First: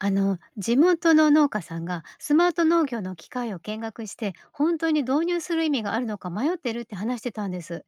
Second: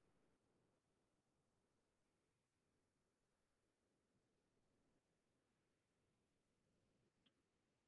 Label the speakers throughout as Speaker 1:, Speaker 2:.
Speaker 1: あの地元の農家さんがスマート農業の機械を見学して本当に導入する意味があるのか迷ってるって話してたんです。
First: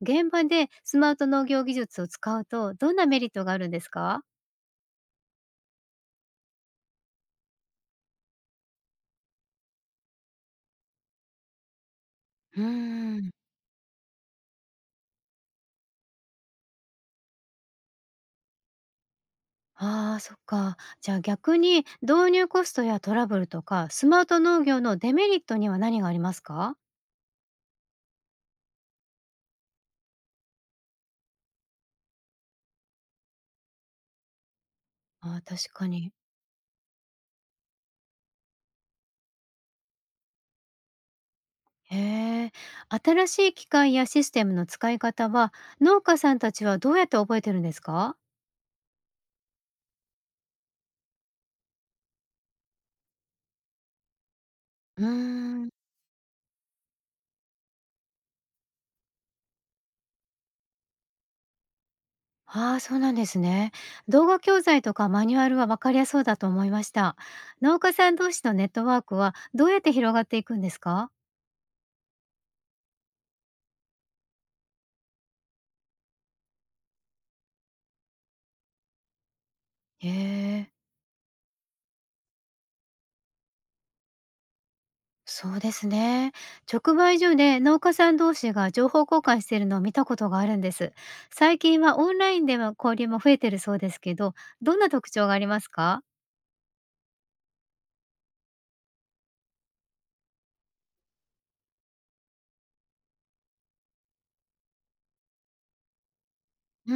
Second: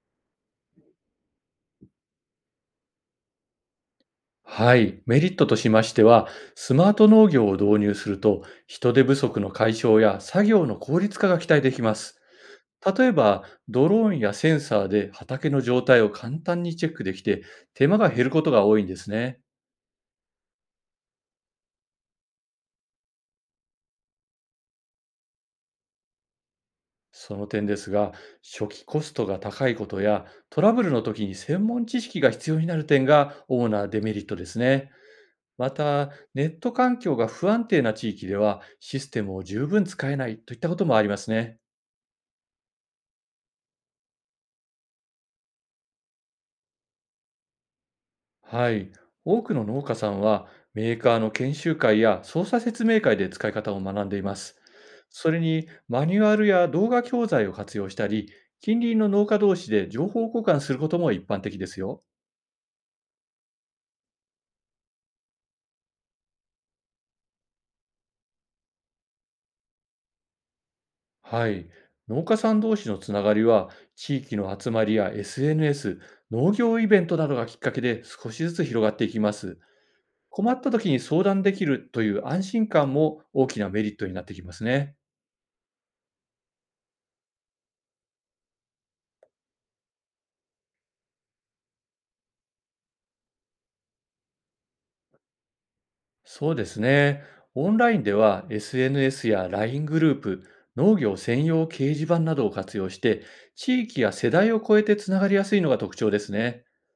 Speaker 1: 現場でスマート農業技術を使うとどんなメリットがあるんですか？
Speaker 2: はい、メリットとしましては、スマート農業を導入すると、人手不足の解消や作業の効率化が期待できます。
Speaker 1: うー
Speaker 2: 例え
Speaker 1: ん。
Speaker 2: ば、ドローンやセンサーで畑の状態を簡単にチェックできて、手間が減ることが多いんですね。
Speaker 1: あーそっか。じゃあ逆に導入コストやトラブルとかスマート農業のデメリットには何がありますか？
Speaker 2: その点ですが、初期コストが高いことや、トラブルの時に専門知識が必要になる点が主なデメリットですね。
Speaker 1: あー
Speaker 2: ま
Speaker 1: 確かに。
Speaker 2: た、ネット環境が不安定な地域では、システムを十分使えないといったこともありますね。
Speaker 1: へえ。新しい機械やシステムの使い方は農家さんたちはどうやって覚えてるんですか？
Speaker 2: はい。多くの農家さんは、メーカーの研修会や操作説明会で使い方を学んでいます。
Speaker 1: うー
Speaker 2: それに、
Speaker 1: ん。
Speaker 2: マニュアルや動画教材を活用したり、近隣の農家同士で情報交換することも一般的ですよ。
Speaker 1: ああ、そうなんですね。動画教材とかマニュアルは分かりやすそうだと思いました。農家さん同士のネットワークはどうやって広がっていくんですか？
Speaker 2: はい。農家さん同士のつながりは、地域の集まりや SNS、農業イベントなどがきっかけで少しずつ広がっていきます。
Speaker 1: へ
Speaker 2: 困った
Speaker 1: え、
Speaker 2: 時に相談できるという安心感も大きなメリットになってきますね。
Speaker 1: そうですね。直売所で農家さん同士が情報交換しているのを見たことがあるんです。最近はオンラインでの交流も増えてるそうですけど、どんな特徴がありますか？
Speaker 2: そうですね。オンラインでは SNS や LINE グループ、農業専用掲示板などを活用して、地域や世代を超えてつながりやすいのが特徴ですね。
Speaker 1: うー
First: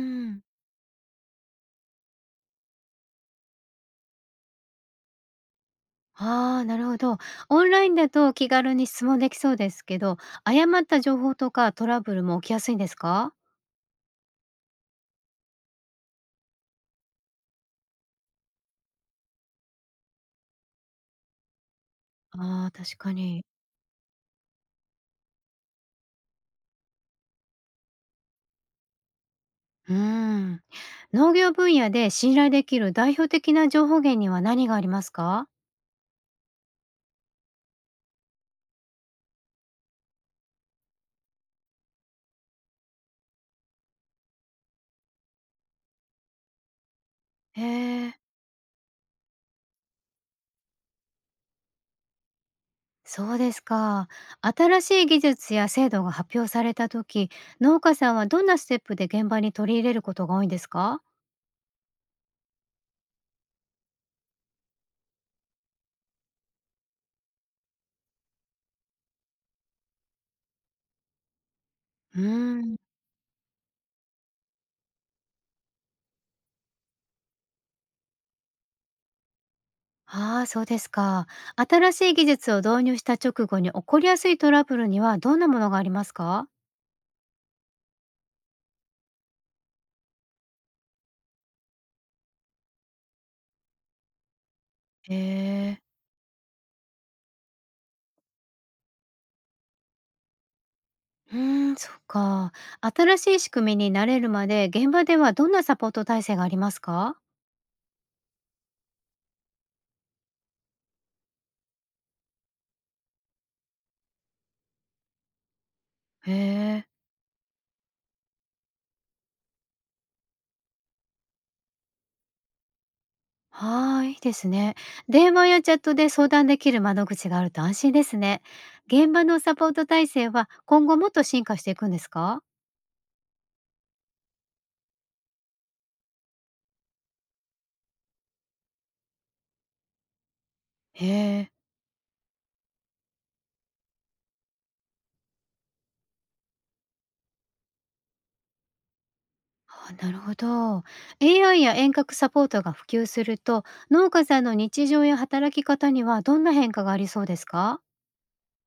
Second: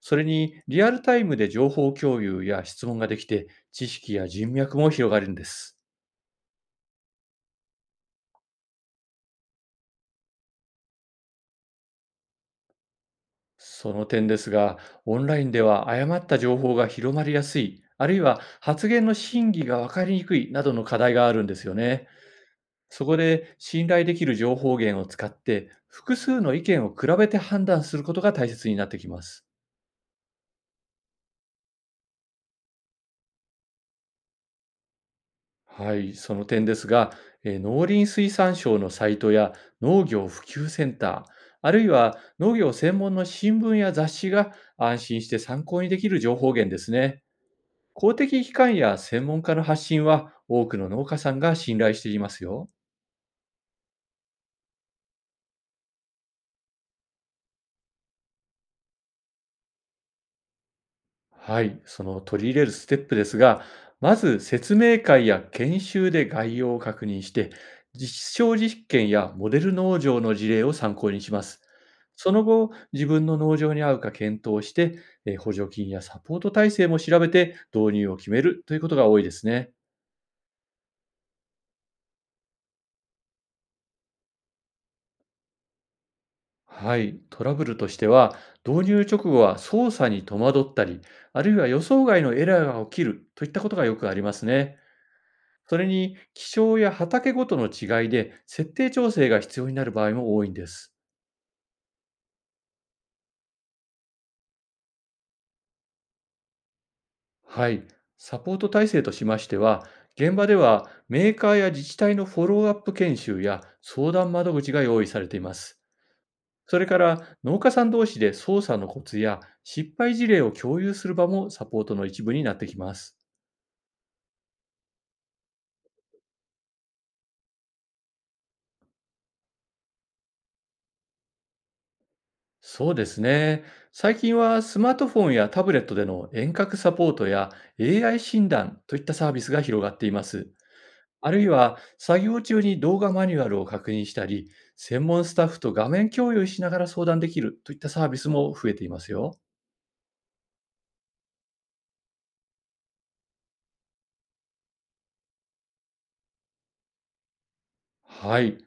Speaker 2: それ
Speaker 1: ん。
Speaker 2: に、リアルタイムで情報共有や質問ができて、知識や人脈も広がるんです。
Speaker 1: ああ、なるほど。オンラインだと気軽に質問できそうですけど、誤った情報とかトラブルも起きやすいんですか？
Speaker 2: その点ですが、オンラインでは誤った情報が広まりやすい、あるいは発言の真偽が分かりにくいなどの課題があるんですよね。
Speaker 1: ああ、確
Speaker 2: そ
Speaker 1: か
Speaker 2: こ
Speaker 1: に。
Speaker 2: で信頼できる情報源を使って、複数の意見を比べて判断することが大切になってきます。
Speaker 1: うーん。農業分野で信頼できる代表的な情報源には何がありますか？
Speaker 2: はい、その点ですが、農林水産省のサイトや農業普及センター、あるいは農業専門の新聞や雑誌が安心して参考にできる情報源ですね。
Speaker 1: へえ、
Speaker 2: 公的機関や専門家の発信は多くの農家さんが信頼していますよ。
Speaker 1: そうですか。新しい技術や制度が発表された時、農家さんはどんなステップで現場に取り入れることが多いんですか？
Speaker 2: はい、その取り入れるステップですが、まず説明会や研修で概要を確認して、実証実験やモデル農場の事例を参考にします。
Speaker 1: う
Speaker 2: その
Speaker 1: ー
Speaker 2: 後、
Speaker 1: ん。
Speaker 2: 自分の農場に合うか検討して、補助金やサポート体制も調べて導入を決めるということが多いですね。
Speaker 1: ああ、そうですか。新しい技術を導入した直後に起こりやすいトラブルにはどんなものがありますか？
Speaker 2: はい、トラブルとしては、導入直後は操作に戸惑ったり、あるいは予想外のエラーが起きるといったことがよくありますね。
Speaker 1: へ
Speaker 2: そ
Speaker 1: え。
Speaker 2: れに、気象や畑ごとの違いで設定調整が必要になる場合も多いんです。
Speaker 1: うーん、そっか。新しい仕組みに慣れるまで、現場ではどんなサポート体制がありますか？
Speaker 2: はい、サポート体制としましては、現場ではメーカーや自治体のフォローアップ研修や相談窓口が用意されています。
Speaker 1: へ
Speaker 2: それ
Speaker 1: え。
Speaker 2: から農家さん同士で操作のコツや失敗事例を共有する場もサポートの一部になってきます。
Speaker 1: はー、いいいですね。電話やチャットで相談できる窓口があると安心ですね。現場のサポート体制は今後もっと進化していくんですか？
Speaker 2: そうですね。最近はスマートフォンやタブレットでの遠隔サポートや AI 診断といったサービスが広がっています。
Speaker 1: へ
Speaker 2: あるい
Speaker 1: え。
Speaker 2: は作業中に動画マニュアルを確認したり、専門スタッフと画面共有しながら相談できるといったサービスも増えていますよ。
Speaker 1: あ、なるほど。AI や遠隔サポートが普及すると、農家さんの日常や働き方にはどんな変化がありそうですか？
Speaker 2: はい。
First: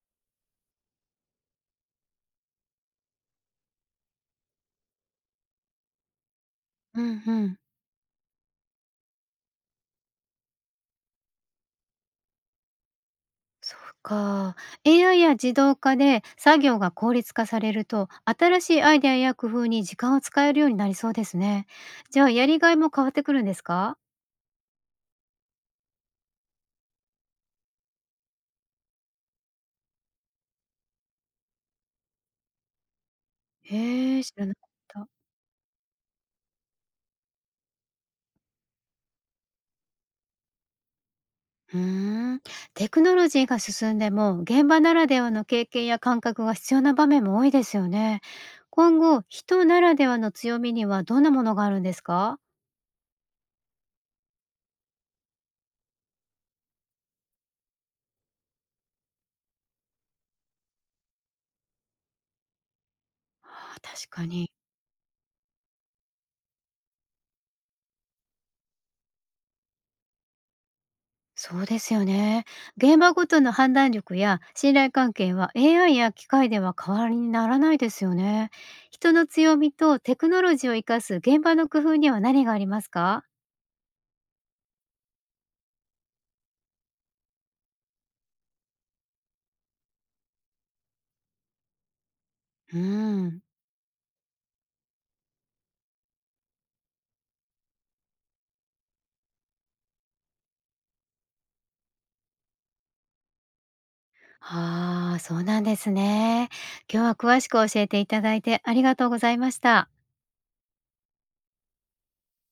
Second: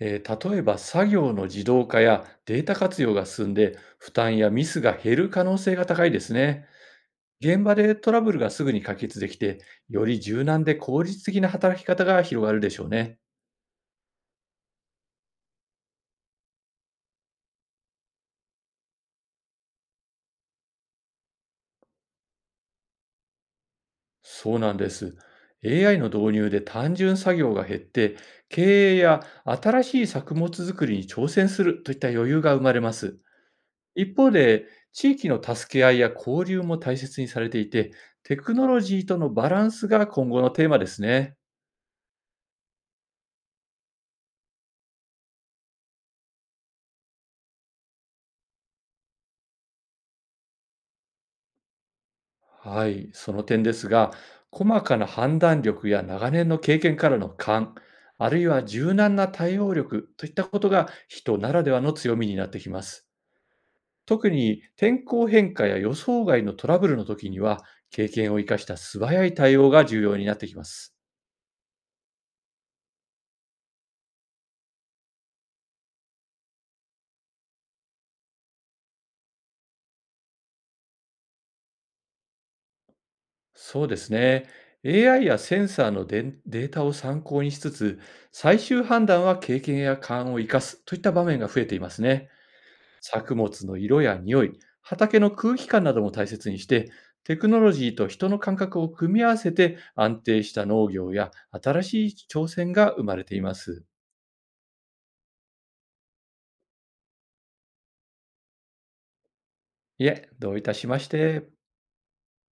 Speaker 2: 例えば作業の自動化やデータ活用が進んで負担やミスが減る可能性が高いですね。
Speaker 1: うんうん。
Speaker 2: 現場でトラブルがすぐに解決できて、より柔軟で効率的な働き方が広がるでしょうね。
Speaker 1: そうか。AI や自動化で作業が効率化されると、新しいアイデアや工夫に時間を使えるようになりそうですね。じゃあ、やりがいも変わってくるんですか？
Speaker 2: そうなんです。AI の導入で単純作業が減って、経営や新しい作物作りに挑戦するといった余裕が生まれます。一
Speaker 1: へえ、
Speaker 2: 方
Speaker 1: 知らなか
Speaker 2: で、
Speaker 1: った。
Speaker 2: 地域の助け合いや交流も大切にされていて、テクノロジーとのバランスが今後のテーマですね。
Speaker 1: うーん。テクノロジーが進んでも、現場ならではの経験や感覚が必要な場面も多いですよね。今後、人ならではの強みにはどんなものがあるんですか？
Speaker 2: はい、その点ですが、細かな判断力や長年の経験からの勘、あるいは柔軟な対応力といったことが人ならではの強みになってきます。
Speaker 1: あー確か
Speaker 2: 特
Speaker 1: に。
Speaker 2: に天候変化や予想外のトラブルの時には、経験を生かした素早い対応が重要になってきます。
Speaker 1: そうですよね。現場ごとの判断力や信頼関係は AI や機械では代わりにならないですよね。人の強みとテクノロジーを生かす現場の工夫には何がありますか？
Speaker 2: そうですね。AI やセンサーのデータを参考にしつつ、最終判断は経験や勘を生かすといった場面が増えていますね。
Speaker 1: う
Speaker 2: 作
Speaker 1: ん。
Speaker 2: 物の色や匂い、畑の空気感なども大切にして、テクノロジーと人の感覚を組み合わせて安定した農業や新しい挑戦が生まれています。
Speaker 1: ああ、そうなんですね。今日は詳しく教えていただいてありがとうございました。
Speaker 2: いえ、どういたしまして。